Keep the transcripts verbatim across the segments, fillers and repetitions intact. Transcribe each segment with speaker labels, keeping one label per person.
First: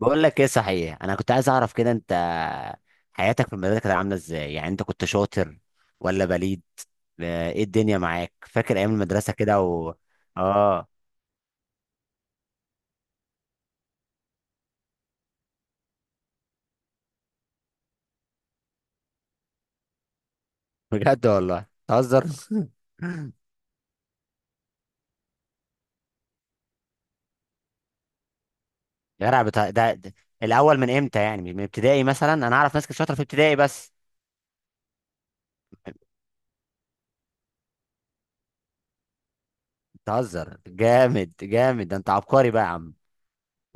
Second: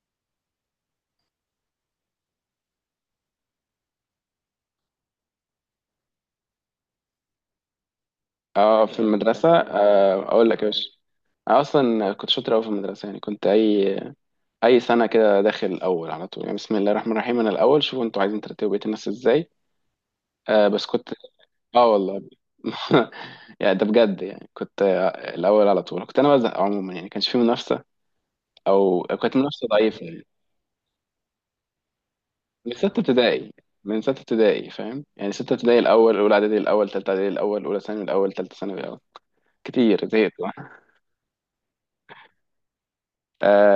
Speaker 1: بقول لك ايه؟ صحيح انا كنت عايز اعرف كده انت حياتك في المدرسه كانت عامله ازاي؟ يعني انت كنت شاطر ولا بليد؟ آه، ايه الدنيا معاك؟ فاكر
Speaker 2: اه
Speaker 1: ايام
Speaker 2: في
Speaker 1: المدرسه
Speaker 2: المدرسة
Speaker 1: كده و
Speaker 2: آه، اقول لك يا
Speaker 1: اه
Speaker 2: باشا. انا اصلا كنت شاطر قوي في المدرسة، يعني كنت اي اي سنة كده داخل الاول على طول. يعني بسم الله الرحمن الرحيم، انا الاول، شوفوا انتوا عايزين ترتبوا بقية الناس ازاي. آه بس كنت،
Speaker 1: بجد والله
Speaker 2: اه والله.
Speaker 1: تهزر.
Speaker 2: يعني ده بجد، يعني كنت، آه، الاول على طول، كنت انا بزهق عموما. يعني كانش في منافسة او
Speaker 1: يا
Speaker 2: كانت
Speaker 1: رب،
Speaker 2: منافسة
Speaker 1: ده, ده
Speaker 2: ضعيفة يعني.
Speaker 1: الاول من امتى؟ يعني من ابتدائي مثلا، انا
Speaker 2: من
Speaker 1: اعرف
Speaker 2: ستة
Speaker 1: ناس كانت شاطره في
Speaker 2: ابتدائي،
Speaker 1: ابتدائي بس.
Speaker 2: من ستة ابتدائي. فاهم؟ يعني ستة ابتدائي الاول، اولى اعدادي الاول، تالتة اعدادي الاول، اولى ثانوي الاول، تالتة ثانوي الاول. كتير زهقت.
Speaker 1: تهزر جامد جامد، ده انت عبقري بقى يا عم.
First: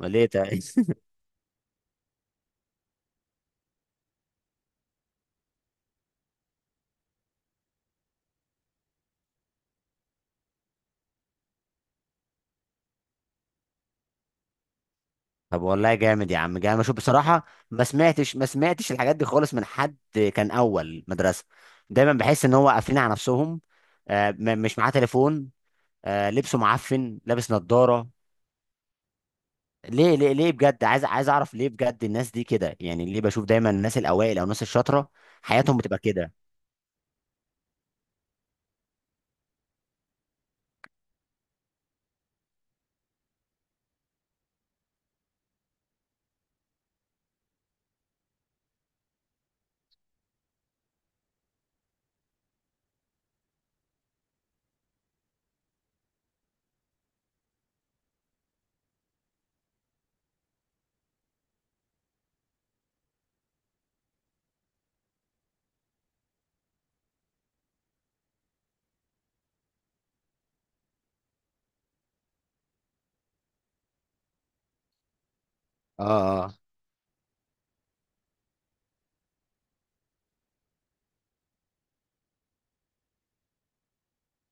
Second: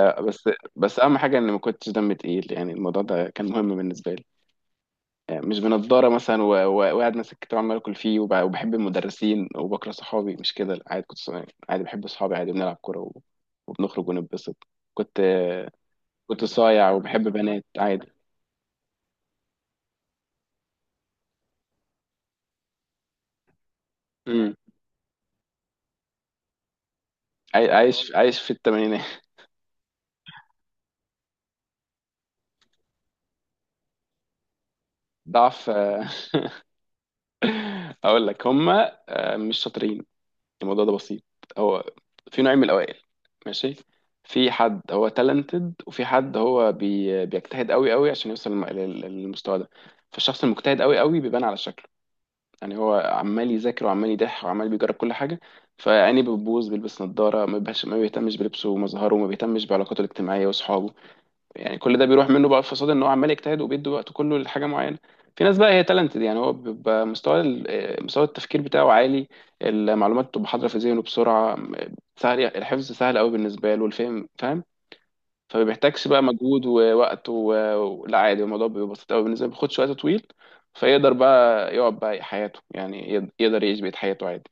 Speaker 1: امال ايه ده؟
Speaker 2: بس بس اهم حاجه اني ما كنتش دمي تقيل، يعني الموضوع ده كان مهم بالنسبه لي. يعني مش بنضاره مثلا و- و- وقاعد ماسك كتاب عمال اكل فيه، وب- وبحب المدرسين وبكره صحابي، مش كده، لا، عادي كنت صايع. عادي بحب صحابي، عادي بنلعب كوره و- وبنخرج ونتبسط. كنت
Speaker 1: طب
Speaker 2: آه،
Speaker 1: والله جامد يا
Speaker 2: كنت
Speaker 1: عم، جامد،
Speaker 2: صايع
Speaker 1: شوف
Speaker 2: وبحب
Speaker 1: بصراحة.
Speaker 2: بنات
Speaker 1: ما
Speaker 2: عادي.
Speaker 1: سمعتش ما سمعتش الحاجات دي خالص من حد. كان أول مدرسة، دايما بحس إن هو قافلين على نفسهم. آه
Speaker 2: امم.
Speaker 1: م- مش معاه تليفون. آه لبسه معفن، لابس
Speaker 2: عاي-
Speaker 1: نظارة.
Speaker 2: عايش عايش في الثمانينات.
Speaker 1: ليه ليه ليه بجد؟ عايز عايز أعرف ليه بجد الناس دي كده، يعني ليه بشوف دايما الناس الأوائل أو الناس الشاطرة
Speaker 2: ضعف،
Speaker 1: حياتهم بتبقى
Speaker 2: آه،
Speaker 1: كده؟
Speaker 2: اقول لك هما، آه، مش شاطرين. الموضوع ده بسيط، هو في نوعين من الاوائل. ماشي. في حد هو تالنتد، وفي حد هو بي... بيجتهد قوي قوي عشان يوصل للم- لل- للمستوى ده. فالشخص المجتهد قوي قوي بيبان على شكله. يعني هو عمال يذاكر، وعمال يضح، وعمال بيجرب كل حاجه. فعيني بتبوظ، بيلبس نظاره، ما بيبهاش- ما بيهتمش بلبسه ومظهره، وما بيهتمش بعلاقاته الاجتماعيه واصحابه. يعني كل ده بيروح منه، بقى في فساد ان هو عمال يجتهد وبيدي وقته كله لحاجه معينه. في ناس بقى هي تالنتد، يعني هو بيبقى مستوى ال- آه، مستوى التفكير بتاعه عالي. المعلومات بتبقى حاضره في ذهنه بسرعه. سهل يعني، الحفظ سهل قوي بالنسبه له، والفهم فاهم. فما بيحتاجش بقى
Speaker 1: اه.
Speaker 2: مجهود ووقت و... و- لا عادي، الموضوع بيبقى بسيط قوي بالنسبه له، ما بياخدش وقت طويل. فيقدر بقى يقعد بقى حياته، يعني يقد- يقدر يعيش بقية حياته عادي.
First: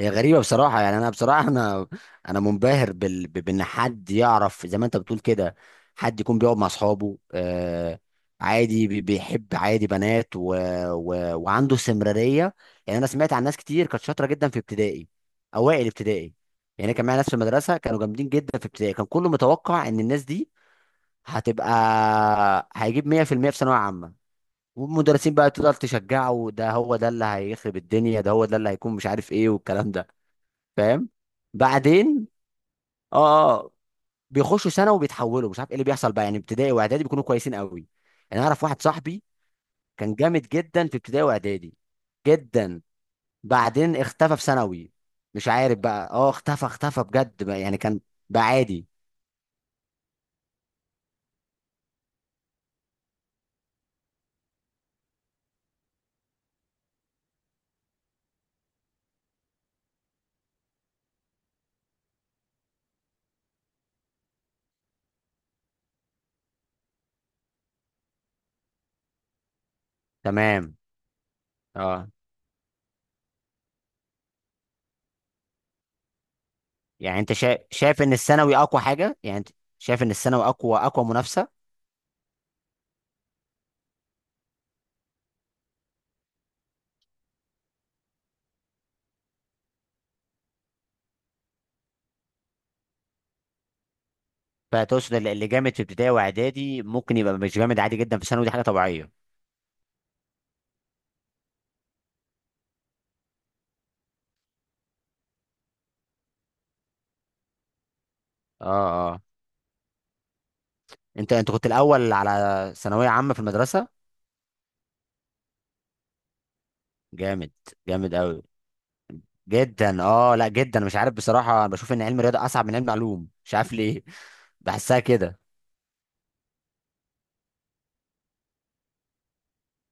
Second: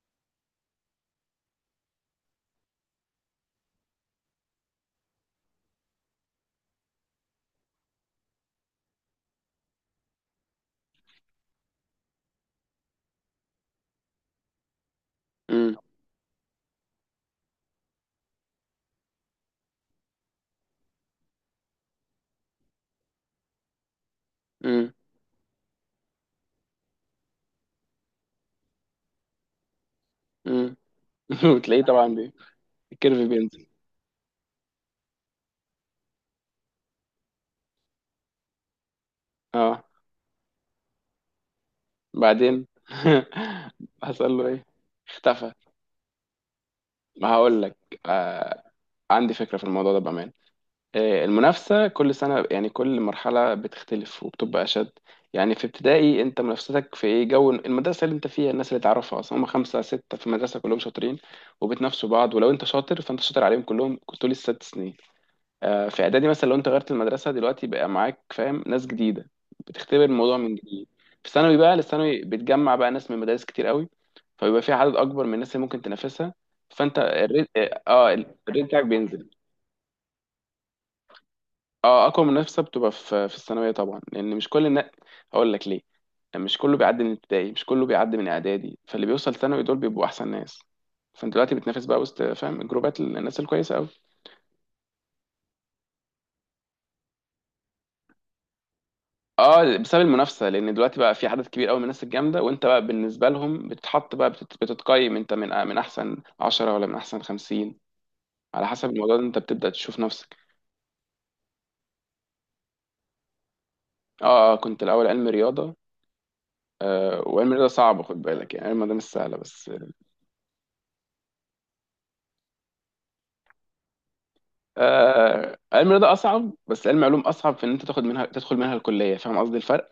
Speaker 1: هي غريبة بصراحة، يعني أنا بصراحة أنا أنا منبهر بال... ب- بإن حد يعرف زي ما أنت بتقول كده. حد يكون بيقعد مع أصحابه، آه عادي بي- بيحب عادي بنات و... و... وعنده استمرارية. يعني أنا سمعت عن ناس كتير كانت شاطرة جدا في ابتدائي،
Speaker 2: امم.
Speaker 1: أوائل ابتدائي. يعني كان معايا ناس في المدرسة كانوا جامدين جدا في ابتدائي، كان كله متوقع إن الناس دي هتبقى، هيجيب مية في المية في المية في ثانوية عامة.
Speaker 2: امم.
Speaker 1: والمدرسين بقى تفضل تشجعه: ده هو ده اللي هيخرب الدنيا، ده هو ده اللي هيكون مش عارف إيه، والكلام ده.
Speaker 2: امم.
Speaker 1: فاهم؟
Speaker 2: وتلاقيه طبعا
Speaker 1: بعدين،
Speaker 2: بي... الكيرف
Speaker 1: اه
Speaker 2: بينزل.
Speaker 1: اه، بيخشوا سنه وبيتحولوا، مش عارف ايه اللي بيحصل بقى، يعني ابتدائي واعدادي بيكونوا كويسين قوي. يعني اعرف واحد صاحبي،
Speaker 2: اه.
Speaker 1: كان جامد جدا في ابتدائي واعدادي،
Speaker 2: بعدين.
Speaker 1: جدا. بعدين
Speaker 2: حصل
Speaker 1: اختفى في
Speaker 2: له ايه؟
Speaker 1: ثانوي. مش
Speaker 2: اختفى.
Speaker 1: عارف بقى، اه اختفى اختفى
Speaker 2: ما
Speaker 1: بجد بقى،
Speaker 2: هقول لك.
Speaker 1: يعني كان، بقى
Speaker 2: آه،
Speaker 1: عادي.
Speaker 2: عندي فكرة في الموضوع ده بأمان. آه، المنافسة كل سنة، يعني كل مرحلة بتختلف وبتبقى أشد. يعني في ابتدائي، أنت منافستك في إيه؟ جو المدرسة اللي أنت فيها، الناس اللي تعرفها أصلا هم خمسة ستة في المدرسة كلهم شاطرين، وبتنافسوا بعض. ولو أنت شاطر، فأنت شاطر عليهم كلهم طول الست سنين. آه، في اعدادي مثلا، لو انت غيرت المدرسه دلوقتي، بقى معاك فاهم ناس جديده، بتختبر الموضوع من
Speaker 1: تمام.
Speaker 2: جديد. في ثانوي بقى،
Speaker 1: اه،
Speaker 2: الثانوي بتجمع بقى ناس من مدارس كتير قوي، فبيبقى في عدد اكبر من الناس اللي ممكن تنافسها. فانت
Speaker 1: يعني انت
Speaker 2: الريت،
Speaker 1: شايف شايف
Speaker 2: اه،
Speaker 1: ان الثانوي
Speaker 2: الريت
Speaker 1: اقوى
Speaker 2: بتاعك
Speaker 1: حاجه؟
Speaker 2: بينزل.
Speaker 1: يعني انت شايف ان الثانوي اقوى اقوى منافسه.
Speaker 2: اه، اقوى منافسه بتبقى في في الثانويه طبعا، لان مش كل الناس، هقول لك ليه، مش كله بيعدي من ابتدائي، مش كله بيعدي من اعدادي، فاللي بيوصل ثانوي دول بيبقوا احسن ناس. فانت دلوقتي بتنافس بقى وسط، فاهم، جروبات الناس الكويسه قوي.
Speaker 1: فتقصد اللي اللي جامد في ابتدائي واعدادي ممكن يبقى مش جامد، عادي جدا في ثانوي، دي حاجه طبيعيه.
Speaker 2: اه، بسبب المنافسه، لان دلوقتي بقى في عدد كبير قوي من الناس الجامده، وانت بقى بالنسبه لهم بتتحط بقى، بتت- بتتقيم انت من، آه، من احسن عشرة ولا من احسن خمسين. على
Speaker 1: اه
Speaker 2: حسب الموضوع
Speaker 1: اه.
Speaker 2: ده انت بتبدا تشوف نفسك.
Speaker 1: انت انت كنت الاول على ثانويه عامه في المدرسه؟
Speaker 2: اه، آه، كنت الاول علم رياضه. آه، وعلم
Speaker 1: جامد.
Speaker 2: رياضه صعب،
Speaker 1: جامد
Speaker 2: خد
Speaker 1: قوي.
Speaker 2: بالك، يعني علم رياضه مش سهله بس.
Speaker 1: جدا، اه لا جدا، مش عارف بصراحه، انا بشوف ان علم الرياضه اصعب من علم علوم، مش عارف ليه. بحسها كده.
Speaker 2: آه، علم رياضه اصعب، بس علم علوم اصعب في ان انت تاخد منها، تدخل منها الكليه. فاهم قصدي الفرق؟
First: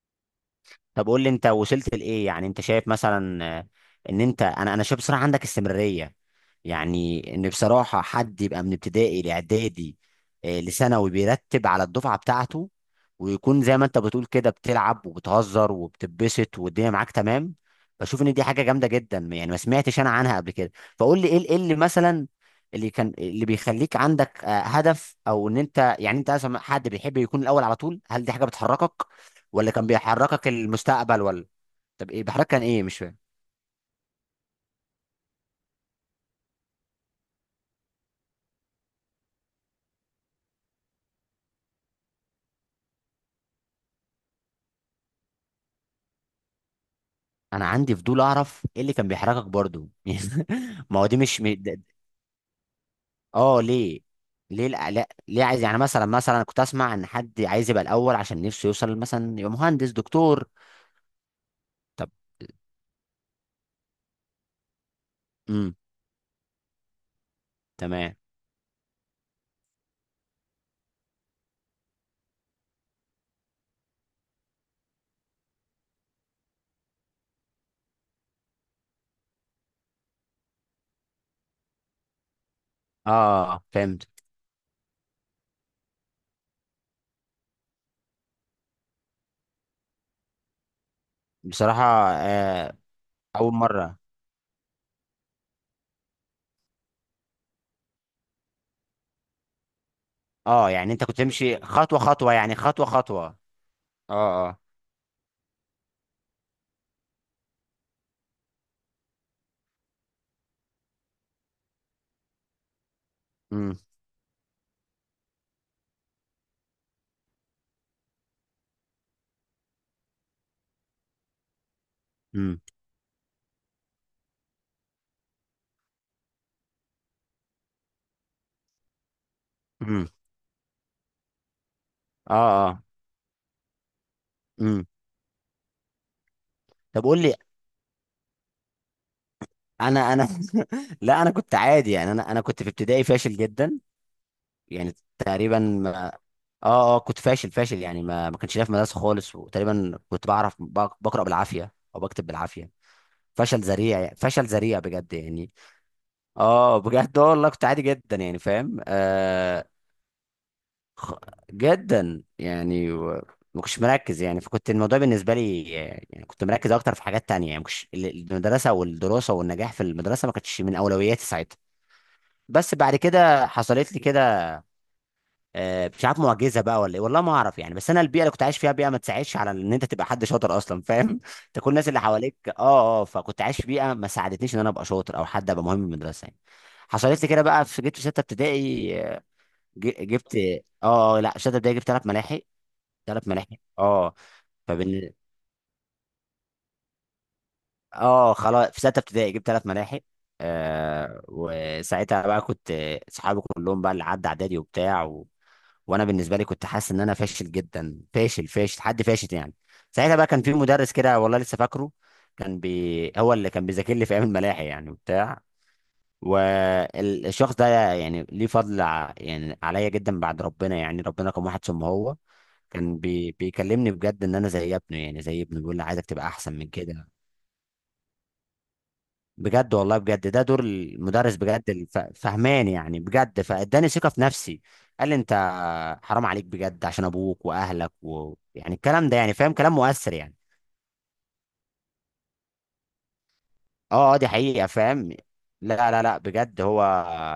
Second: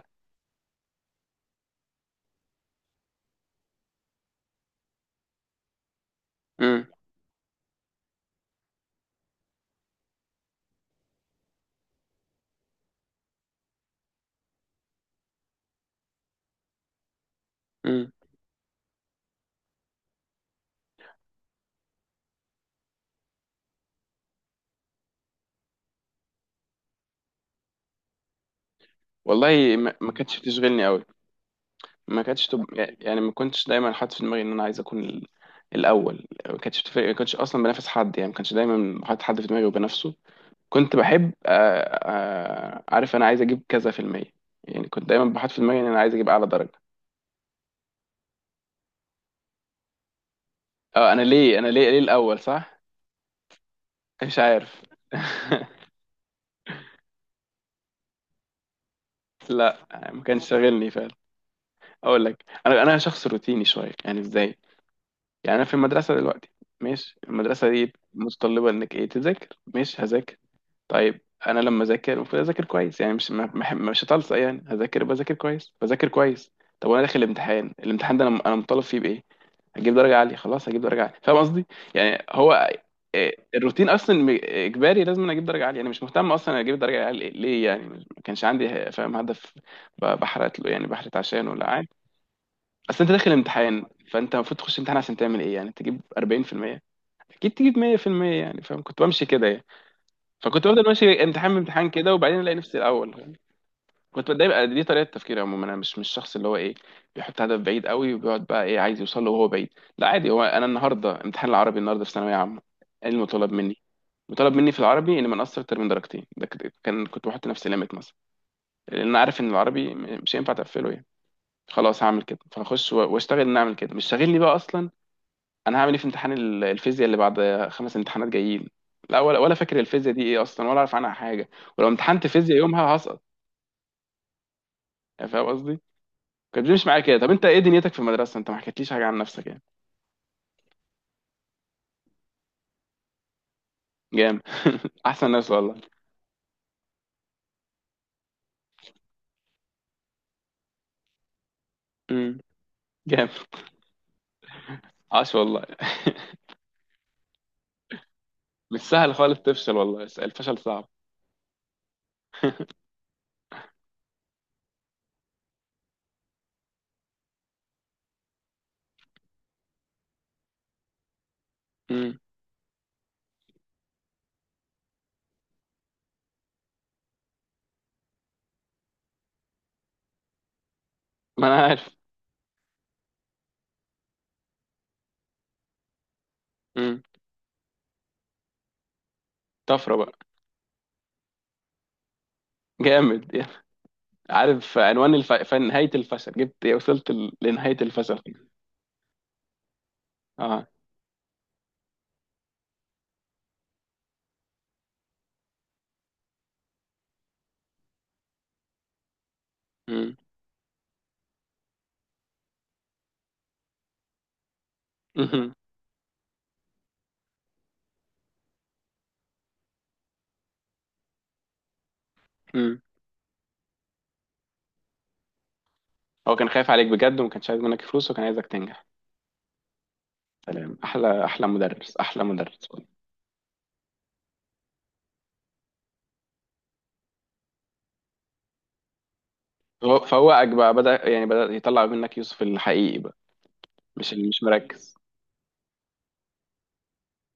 Speaker 1: طب قول لي انت وصلت لايه؟ يعني انت شايف مثلا، آه، ان انت، انا انا شايف بصراحه عندك استمراريه.
Speaker 2: امم.
Speaker 1: يعني ان بصراحه حد يبقى من ابتدائي لاعدادي، آه، لثانوي، بيرتب على الدفعه بتاعته، ويكون زي ما انت بتقول كده، بتلعب وبتهزر وبتبسط والدنيا معاك تمام.
Speaker 2: امم.
Speaker 1: بشوف ان دي حاجه جامده جدا، يعني ما سمعتش انا عنها قبل كده. فقول لي ايه ال- ايه اللي مثلا اللي كان اللي بيخليك عندك آه، هدف؟ او ان انت، يعني انت اصلا حد بيحب يكون الاول على طول؟ هل دي حاجه بتحركك، ولا
Speaker 2: والله
Speaker 1: كان
Speaker 2: ما ما كانتش
Speaker 1: بيحركك
Speaker 2: بتشغلني قوي.
Speaker 1: المستقبل، ولا؟ طب
Speaker 2: ما
Speaker 1: ايه
Speaker 2: كانتش
Speaker 1: بيحركك؟ كان
Speaker 2: تب...
Speaker 1: ايه؟ مش فاهم.
Speaker 2: يعني ما كنتش دايما حاطط في دماغي ان انا عايز اكون ال- الاول. ما كانتش بتفرق، ما كنتش اصلا بنافس حد، يعني ما كانش دايما حاطط حد في دماغي وبنافسه. كنت بحب آه، آه، عارف انا عايز اجيب كذا في المية. يعني كنت دايما بحط في دماغي ان انا عايز اجيب اعلى درجة.
Speaker 1: انا عندي فضول اعرف ايه اللي كان بيحركك برضو. يعني ما هو
Speaker 2: اه،
Speaker 1: دي
Speaker 2: انا
Speaker 1: مش م...
Speaker 2: ليه انا
Speaker 1: ده- ده-
Speaker 2: ليه ليه الاول صح؟
Speaker 1: اه ليه.
Speaker 2: مش
Speaker 1: ليه؟
Speaker 2: عارف.
Speaker 1: لا، لا، ليه عايز؟ يعني مثلا مثلا أنا كنت اسمع ان حد عايز يبقى الاول عشان نفسه يوصل مثلا يبقى
Speaker 2: لا،
Speaker 1: مهندس
Speaker 2: ما
Speaker 1: دكتور.
Speaker 2: كانش شاغلني فعلا.
Speaker 1: طب.
Speaker 2: اقول لك، انا انا شخص روتيني شويه. يعني ازاي؟ يعني انا في
Speaker 1: امم.
Speaker 2: المدرسه دلوقتي، ماشي، المدرسه دي
Speaker 1: تمام.
Speaker 2: متطلبه انك ايه، تذاكر، ماشي هذاكر. طيب، انا لما اذاكر المفروض اذاكر كويس، يعني مش ما- ما- مش هتلصق، يعني هذاكر، بذاكر كويس، بذاكر كويس. طب وانا داخل الامتحان، الامتحان ده انا انا مطالب فيه بايه؟ هجيب درجه عاليه، خلاص هجيب درجه عاليه، فاهم قصدي؟ يعني هو، إيه،
Speaker 1: اه
Speaker 2: الروتين
Speaker 1: فهمت.
Speaker 2: اصلا م- اجباري، لازم أنا اجيب درجه عاليه. انا مش مهتم اصلا اجيب درجه عاليه ليه، يعني ما كانش عندي فاهم هدف، ب- بحرت له، يعني بحرت عشانه،
Speaker 1: بصراحة.
Speaker 2: لا.
Speaker 1: آه.
Speaker 2: اصل انت داخل
Speaker 1: اول
Speaker 2: امتحان،
Speaker 1: مرة.
Speaker 2: فانت المفروض تخش امتحان عشان تعمل ايه، يعني تجيب اربعين في المية؟ اكيد تجيب مية في المية، يعني فاهم، كنت بمشي كده يعني. فكنت
Speaker 1: اه،
Speaker 2: بفضل
Speaker 1: يعني انت كنت
Speaker 2: ماشي امتحان
Speaker 1: تمشي
Speaker 2: بامتحان
Speaker 1: خطوة
Speaker 2: كده،
Speaker 1: خطوة،
Speaker 2: وبعدين
Speaker 1: يعني
Speaker 2: الاقي نفسي
Speaker 1: خطوة
Speaker 2: الاول،
Speaker 1: خطوة.
Speaker 2: فاهم؟ كنت
Speaker 1: اه اه.
Speaker 2: دايما، دي طريقه تفكيري عموما. انا مش مش الشخص اللي هو ايه، بيحط هدف بعيد قوي وبيقعد بقى ايه، عايز يوصل له وهو بعيد. لا عادي، هو انا النهارده امتحان العربي، النهارده في ثانويه عامه، ايه المطالب
Speaker 1: امم.
Speaker 2: مني؟ مطالب مني في العربي اني ما نقصر اكتر من درجتين. ده كده- كان كنت بحط نفسي ليميت مثلا، لان انا عارف ان العربي م- مش هينفع تقفله يعني، خلاص هعمل كده.
Speaker 1: امم.
Speaker 2: فاخش و- واشتغل ان اعمل كده، مش شاغلني بقى اصلا. انا هعمل ايه في امتحان ال- الفيزياء اللي بعد؟ خمس امتحانات جايين. لا ولا ولا فاكر
Speaker 1: امم.
Speaker 2: الفيزياء دي ايه اصلا، ولا اعرف عنها حاجه. ولو امتحنت
Speaker 1: اه
Speaker 2: فيزياء
Speaker 1: اه.
Speaker 2: يومها هسقط.
Speaker 1: امم.
Speaker 2: يعني فاهم قصدي؟ كانت بتمشي معايا
Speaker 1: طب
Speaker 2: كده.
Speaker 1: قول
Speaker 2: طب
Speaker 1: لي.
Speaker 2: انت ايه دنيتك في المدرسه؟ انت ما حكيتليش حاجه عن نفسك يعني.
Speaker 1: انا انا لا، انا كنت عادي يعني، انا انا كنت في ابتدائي فاشل جدا.
Speaker 2: جامد.
Speaker 1: يعني
Speaker 2: احسن ناس
Speaker 1: تقريبا
Speaker 2: والله.
Speaker 1: ما... اه اه كنت فاشل فاشل، يعني ما ما كنتش ليا في مدرسه خالص، وتقريبا كنت بعرف بق- بقرا بالعافيه او بكتب
Speaker 2: امم.
Speaker 1: بالعافيه.
Speaker 2: جامد.
Speaker 1: فشل ذريع يعني. فشل ذريع بجد
Speaker 2: عاش
Speaker 1: يعني.
Speaker 2: والله.
Speaker 1: اه بجد، آه والله كنت عادي جدا يعني،
Speaker 2: مش
Speaker 1: فاهم،
Speaker 2: سهل خالص
Speaker 1: آه
Speaker 2: تفشل، والله الفشل صعب.
Speaker 1: خ... جدا يعني و... ما كنتش مركز يعني، فكنت الموضوع بالنسبه لي يعني كنت مركز اكتر في حاجات تانية، يعني مش المدرسه والدراسه والنجاح في المدرسه ما كانتش من اولوياتي ساعتها.
Speaker 2: امم.
Speaker 1: بس بعد كده حصلت لي كده، آه، مش عارف معجزه بقى ولا ايه، والله ما اعرف يعني، بس انا البيئه اللي كنت عايش فيها بيئه ما تساعدش على ان انت تبقى حد شاطر اصلا، فاهم؟
Speaker 2: ما
Speaker 1: انت
Speaker 2: انا
Speaker 1: كل
Speaker 2: عارف.
Speaker 1: الناس اللي حواليك اه اه، فكنت عايش في بيئه ما ساعدتنيش ان انا ابقى شاطر او حد ابقى مهم في المدرسه يعني.
Speaker 2: امم.
Speaker 1: حصلت لي كده بقى، في جبت في سته ابتدائي، آه،
Speaker 2: طفره
Speaker 1: ج-
Speaker 2: بقى.
Speaker 1: جبت، اه، آه، لا، سته ابتدائي جبت ثلاث ملاحق. ثلاث
Speaker 2: جامد
Speaker 1: ملاحق.
Speaker 2: يعني.
Speaker 1: اه
Speaker 2: عارف
Speaker 1: فبن.
Speaker 2: عنوان الف... فن- نهايه الفشل؟ جبت إيه؟ وصلت ل- لنهايه الفشل.
Speaker 1: اه خلاص، في ستة ابتدائي جبت ثلاث ملاحق.
Speaker 2: اه.
Speaker 1: آه، وساعتها بقى كنت، آه، صحابي كلهم بقى اللي عدى اعدادي وبتاع و... وانا بالنسبه لي كنت حاسس ان انا فاشل جدا، فاشل فاشل، حد فاشل يعني.
Speaker 2: امم.
Speaker 1: ساعتها بقى كان في مدرس كده، والله لسه فاكره، كان بي هو اللي كان بيذاكر لي في ايام الملاحق يعني وبتاع، والشخص ده يعني ليه فضل ع- يعني عليا جدا، بعد ربنا يعني، ربنا كان واحد ثم هو. كان بي... بيكلمني بجد ان انا زي ابنه، يعني زي ابنه، بيقول لي عايزك تبقى
Speaker 2: هو كان
Speaker 1: احسن من
Speaker 2: خايف عليك
Speaker 1: كده.
Speaker 2: بجد، وما كانش عايز منك فلوس، وكان عايزك تنجح.
Speaker 1: بجد والله، بجد ده دور
Speaker 2: سلام، احلى
Speaker 1: المدرس
Speaker 2: احلى
Speaker 1: بجد
Speaker 2: مدرس،
Speaker 1: الف-
Speaker 2: احلى مدرس.
Speaker 1: فهمان يعني، بجد فاداني ثقه في نفسي. قال لي: انت حرام عليك بجد، عشان ابوك واهلك، ويعني الكلام ده يعني، فاهم؟ كلام
Speaker 2: هو
Speaker 1: مؤثر يعني.
Speaker 2: فوقك بقى، بدأ يعني بدأ يطلع منك يوسف الحقيقي بقى، مش
Speaker 1: اه اه،
Speaker 2: اللي
Speaker 1: دي
Speaker 2: مش
Speaker 1: حقيقه،
Speaker 2: مركز.
Speaker 1: فاهم. لا لا لا بجد هو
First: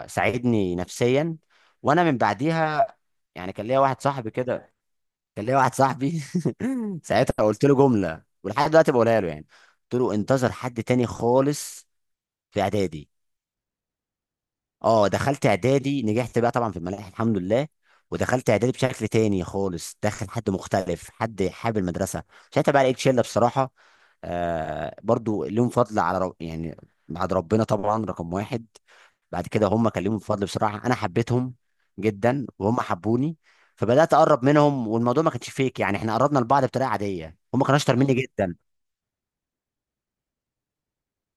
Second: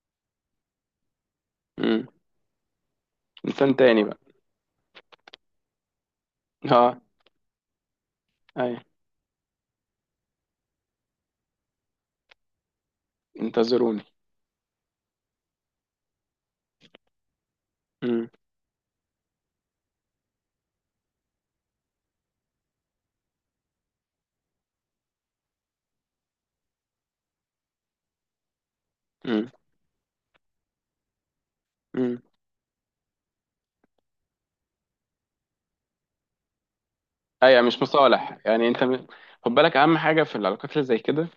Speaker 1: ساعدني نفسيا. وانا
Speaker 2: امم.
Speaker 1: من بعديها، يعني كان
Speaker 2: انسان
Speaker 1: ليا واحد
Speaker 2: تاني بقى.
Speaker 1: صاحبي كده، كان ليا واحد صاحبي،
Speaker 2: اه.
Speaker 1: ساعتها قلت له جمله ولحد
Speaker 2: اي.
Speaker 1: دلوقتي بقولها له يعني. قلت له: انتظر حد تاني خالص في اعدادي.
Speaker 2: انتظروني.
Speaker 1: اه، دخلت اعدادي نجحت بقى طبعا في الملاحه، الحمد لله.
Speaker 2: امم.
Speaker 1: ودخلت اعدادي بشكل تاني خالص، دخل حد مختلف، حد حابب المدرسه. ساعتها بقى لقيت شله بصراحه، آه برضو ليهم فضل على رب يعني، بعد ربنا طبعا رقم واحد. بعد كده هم كان ليهم فضل بصراحه، انا حبيتهم
Speaker 2: امم.
Speaker 1: جدا وهم حبوني. فبدات اقرب منهم، والموضوع ما كانش فيك يعني، احنا قربنا لبعض بطريقه عاديه،
Speaker 2: ايوه،
Speaker 1: هم كانوا
Speaker 2: مش
Speaker 1: اشطر مني
Speaker 2: مصالح،
Speaker 1: جدا.
Speaker 2: يعني انت م- خد بالك، اهم حاجه في العلاقات اللي زي كده،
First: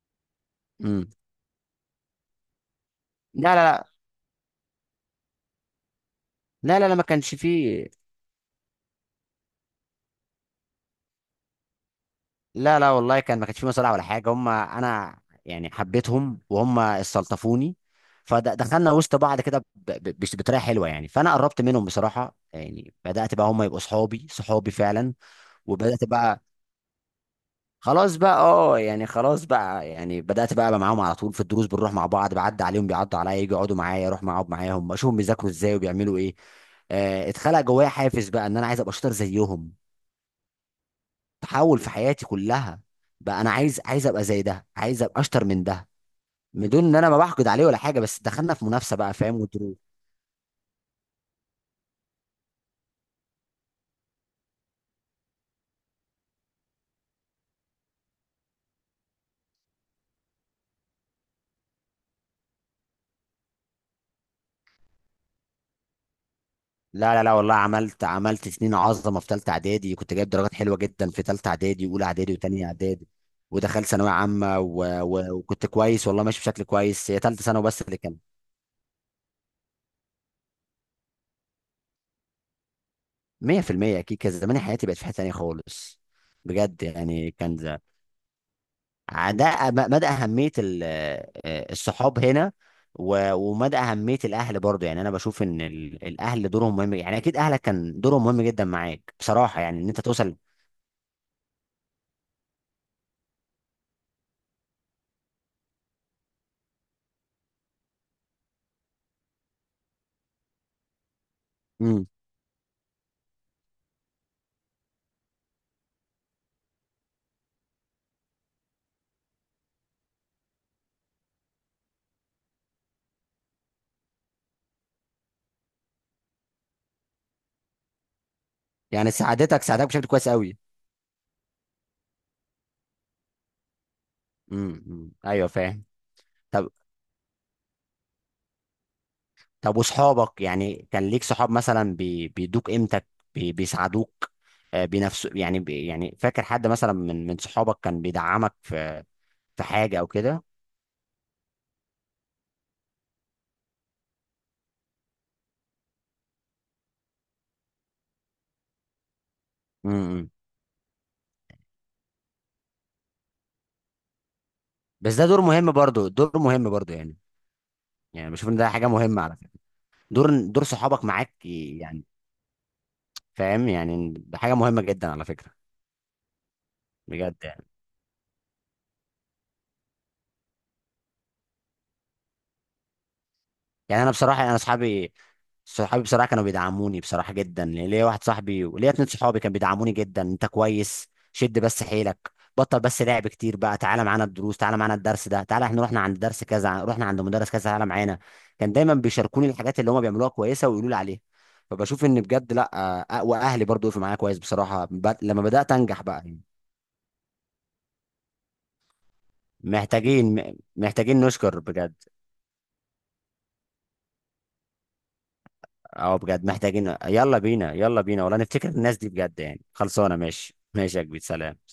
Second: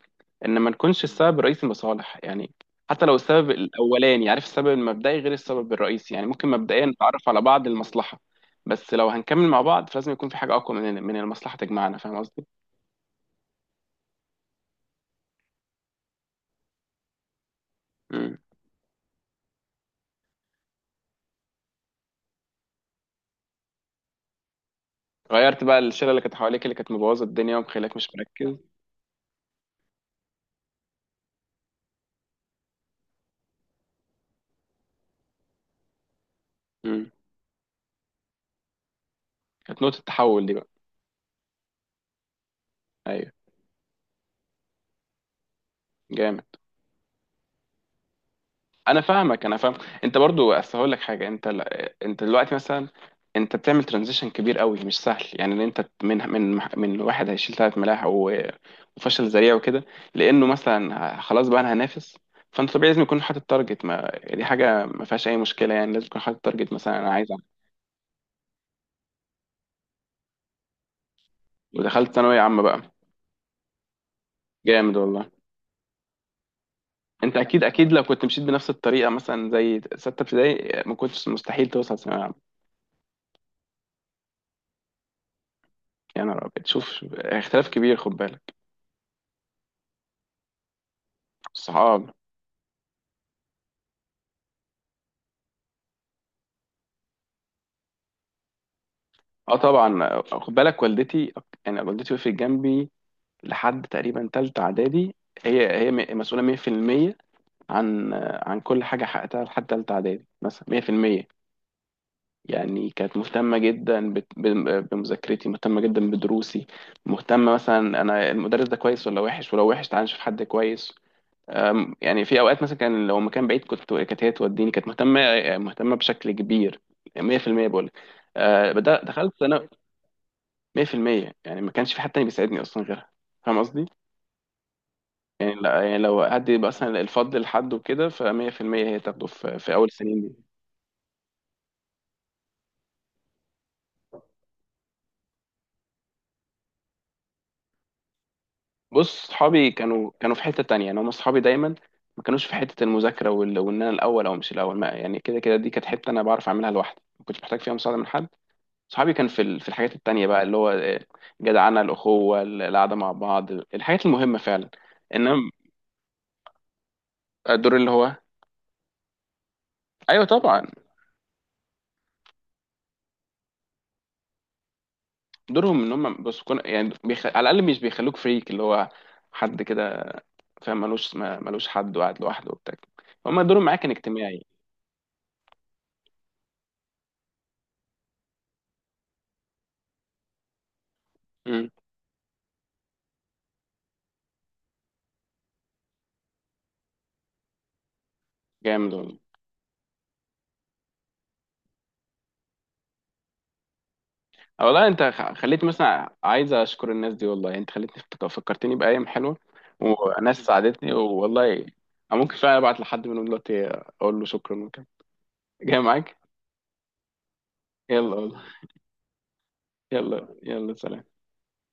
Speaker 2: ان ما نكونش
Speaker 1: امم.
Speaker 2: السبب الرئيسي مصالح يعني. حتى لو السبب
Speaker 1: لا لا
Speaker 2: الاولاني، عارف، السبب المبدئي غير السبب الرئيسي، يعني ممكن
Speaker 1: لا لا
Speaker 2: مبدئيا
Speaker 1: لا لا، ما
Speaker 2: نتعرف
Speaker 1: كانش
Speaker 2: على بعض
Speaker 1: فيه.
Speaker 2: المصلحه. بس لو هنكمل مع بعض، فلازم يكون في حاجه اقوى من من المصلحه تجمعنا، فاهم قصدي؟
Speaker 1: لا لا والله، كان ما كانش في مصالح ولا حاجه، هم انا يعني حبيتهم وهم استلطفوني.
Speaker 2: امم.
Speaker 1: فدخلنا وسط بعض كده، ب- ب- بش- بطريقه حلوه يعني، فانا قربت منهم بصراحه يعني، بدات بقى هم يبقوا صحابي، صحابي فعلا.
Speaker 2: غيرت بقى
Speaker 1: وبدات
Speaker 2: الشله اللي كانت
Speaker 1: بقى،
Speaker 2: حواليك، اللي كانت مبوظه الدنيا ومخليك مش
Speaker 1: خلاص بقى،
Speaker 2: مركز.
Speaker 1: اه يعني خلاص بقى، يعني بدات بقى ابقى معاهم على طول في الدروس، بنروح مع بعض، بعدي عليهم، بيعدوا عليا، يجوا يقعدوا معايا، اروح معاهم معاهم اشوفهم بيذاكروا ازاي وبيعملوا ايه.
Speaker 2: امم.
Speaker 1: آه، اتخلق جوايا حافز بقى ان انا عايز ابقى شاطر زيهم.
Speaker 2: كانت نقطه التحول دي بقى.
Speaker 1: تحول في حياتي كلها.
Speaker 2: ايوه.
Speaker 1: بقى انا عايز عايز ابقى زي ده، عايز ابقى اشطر من ده.
Speaker 2: جامد.
Speaker 1: بدون ان انا ما بحقد عليه ولا حاجه، بس دخلنا في منافسه
Speaker 2: انا
Speaker 1: بقى فاهم،
Speaker 2: فاهمك، انا فاهم.
Speaker 1: وظروف.
Speaker 2: انت برضو اصل هقول لك حاجه، انت ل... انت دلوقتي مثلا، انت بتعمل ترانزيشن كبير قوي، مش سهل يعني. ان انت من من من واحد هيشيل ثلاث ملاحق و- وفشل ذريع وكده، لانه مثلا ه- خلاص بقى انا هنافس. فانت طبيعي لازم يكون حاطط تارجت، ما دي حاجه ما فيهاش اي مشكله، يعني لازم يكون حاطط تارجت، مثلا انا
Speaker 1: لا لا
Speaker 2: عايز
Speaker 1: لا
Speaker 2: اعمل.
Speaker 1: والله، عملت عملت سنين عظمه في ثالثه اعدادي، كنت جايب درجات حلوه جدا في ثالثه اعدادي واولى
Speaker 2: ودخلت
Speaker 1: اعدادي
Speaker 2: ثانويه عامه
Speaker 1: وثانيه
Speaker 2: بقى.
Speaker 1: اعدادي. ودخلت ثانويه عامه و...
Speaker 2: جامد والله.
Speaker 1: و... وكنت كويس والله، ماشي بشكل كويس، هي
Speaker 2: انت
Speaker 1: ثالثه
Speaker 2: اكيد،
Speaker 1: ثانوي بس
Speaker 2: اكيد
Speaker 1: اللي
Speaker 2: لو
Speaker 1: كان.
Speaker 2: كنت مشيت بنفس الطريقه مثلا زي سته ابتدائي، ما كنتش، مستحيل توصل ثانويه عامه.
Speaker 1: مية في المية اكيد، كان زمان حياتي بقت في حته ثانيه خالص.
Speaker 2: يا نهار ابيض،
Speaker 1: بجد
Speaker 2: شوف
Speaker 1: يعني كان،
Speaker 2: اختلاف كبير، خد بالك.
Speaker 1: ده ب- مدى اهميه ال- آه،
Speaker 2: الصحاب.
Speaker 1: الصحاب هنا، و- ومدى اهميه الاهل برضه. يعني انا بشوف ان ال- الاهل دورهم مهم يعني، اكيد اهلك كان دورهم مهم جدا معاك
Speaker 2: اه
Speaker 1: بصراحه يعني ان انت
Speaker 2: طبعا،
Speaker 1: توصل.
Speaker 2: خد بالك، والدتي، يعني والدتي وقفت جنبي لحد تقريبا تالتة اعدادي. هي هي م- مسؤوله مية في المية عن، عن كل حاجه حققتها لحد تالتة اعدادي، مثلا مية في المية.
Speaker 1: امم.
Speaker 2: يعني كانت مهتمه جدا بت- ب- بمذاكرتي، مهتمه جدا بدروسي، مهتمه مثلا، انا المدرس ده كويس ولا وحش، ولو وحش تعالى نشوف حد كويس. أم، يعني في اوقات مثلا كان لو مكان بعيد كنت، كانت هي توديني، كانت مهتمه، مهتمه بشكل كبير، مية في المية بقول لك. آه، بدأ-
Speaker 1: يعني
Speaker 2: دخلت
Speaker 1: ساعدتك
Speaker 2: ثانوي.
Speaker 1: ساعدتك بشكل كويس قوي.
Speaker 2: مية في المية، يعني ما كانش في حد تاني بيساعدني اصلا غيرها، فاهم قصدي؟
Speaker 1: امم ايوه
Speaker 2: يعني لا،
Speaker 1: فاهم.
Speaker 2: يعني لو حد يبقى
Speaker 1: طب.
Speaker 2: مثلا الفضل لحد وكده، ف100% هي تاخده في, في
Speaker 1: طب
Speaker 2: اول السنين دي.
Speaker 1: واصحابك يعني، كان ليك صحاب مثلا بي- بيدوك قيمتك، بي- بيساعدوك؟ آه، بنفسه يعني، بي- يعني فاكر حد مثلا من من صحابك كان بيدعمك في
Speaker 2: بص
Speaker 1: في
Speaker 2: صحابي
Speaker 1: حاجه او
Speaker 2: كانوا كانوا
Speaker 1: كده؟
Speaker 2: في حتة تانية، يعني هم صحابي دايما، ما كانوش في حتة المذاكرة وال... وان انا الاول او مش الاول، ما يعني كده كده، دي كانت حتة انا بعرف اعملها لوحدي، ما كنتش محتاج فيها مساعدة من حد. صحابي كان في ال... في الحاجات التانية
Speaker 1: امم.
Speaker 2: بقى، اللي هو جدعنة، الاخوة، القعدة مع بعض، الحاجات المهمة فعلا.
Speaker 1: بس ده دور
Speaker 2: انما
Speaker 1: مهم برضه، دور مهم برضه يعني،
Speaker 2: الدور اللي هو،
Speaker 1: يعني بشوف ان ده حاجه مهمه على فكره،
Speaker 2: ايوه
Speaker 1: دور
Speaker 2: طبعا،
Speaker 1: دور صحابك معاك ي- يعني، فاهم يعني، ده حاجه مهمه جدا على فكره،
Speaker 2: دورهم ان هم بس كون، يعني بيخ...
Speaker 1: بجد
Speaker 2: على الاقل
Speaker 1: يعني.
Speaker 2: مش بيخلوك فريك، اللي هو حد كده، فاهم ملوش، ما- ملوش حد وقاعد لوحده وبتاع. هم دورهم معاك كان
Speaker 1: يعني انا بصراحه،
Speaker 2: اجتماعي.
Speaker 1: يعني انا اصحابي، صحابي بصراحه كانوا بيدعموني بصراحه جدا يعني، ليا واحد صاحبي وليا اتنين صحابي كانوا بيدعموني جدا: انت كويس، شد
Speaker 2: امم.
Speaker 1: بس حيلك، بطل بس لعب كتير بقى، تعالى معانا الدروس، تعالى معانا الدرس ده، تعالى، احنا رحنا عند درس كذا، رحنا عند مدرس كذا، تعالى معانا. كان
Speaker 2: جامد
Speaker 1: دايما
Speaker 2: والله.
Speaker 1: بيشاركوني الحاجات اللي هم بيعملوها كويسه ويقولوا لي عليها. فبشوف ان بجد لا، آه، واهلي برضو وقفوا معايا كويس
Speaker 2: آه والله،
Speaker 1: بصراحه
Speaker 2: انت
Speaker 1: بعد-
Speaker 2: خ-
Speaker 1: لما
Speaker 2: خليت
Speaker 1: بدات انجح
Speaker 2: مثلا،
Speaker 1: بقى يعني.
Speaker 2: عايز اشكر الناس دي والله، يعني انت خليتني افتك- فكرتني بايام حلوه وناس
Speaker 1: محتاجين
Speaker 2: ساعدتني
Speaker 1: محتاجين
Speaker 2: والله.
Speaker 1: نشكر بجد.
Speaker 2: أنا ممكن فعلا ابعت لحد منهم دلوقتي اقول له شكرا وكده. جاي
Speaker 1: اه
Speaker 2: معاك.
Speaker 1: بجد محتاجين، يلا بينا، يلا
Speaker 2: يلا
Speaker 1: بينا والله،
Speaker 2: والله.
Speaker 1: نفتكر الناس دي بجد يعني. خلصانه.
Speaker 2: يلا
Speaker 1: ماشي،
Speaker 2: يلا
Speaker 1: ماشي
Speaker 2: سلام.
Speaker 1: يا كبير، سلام.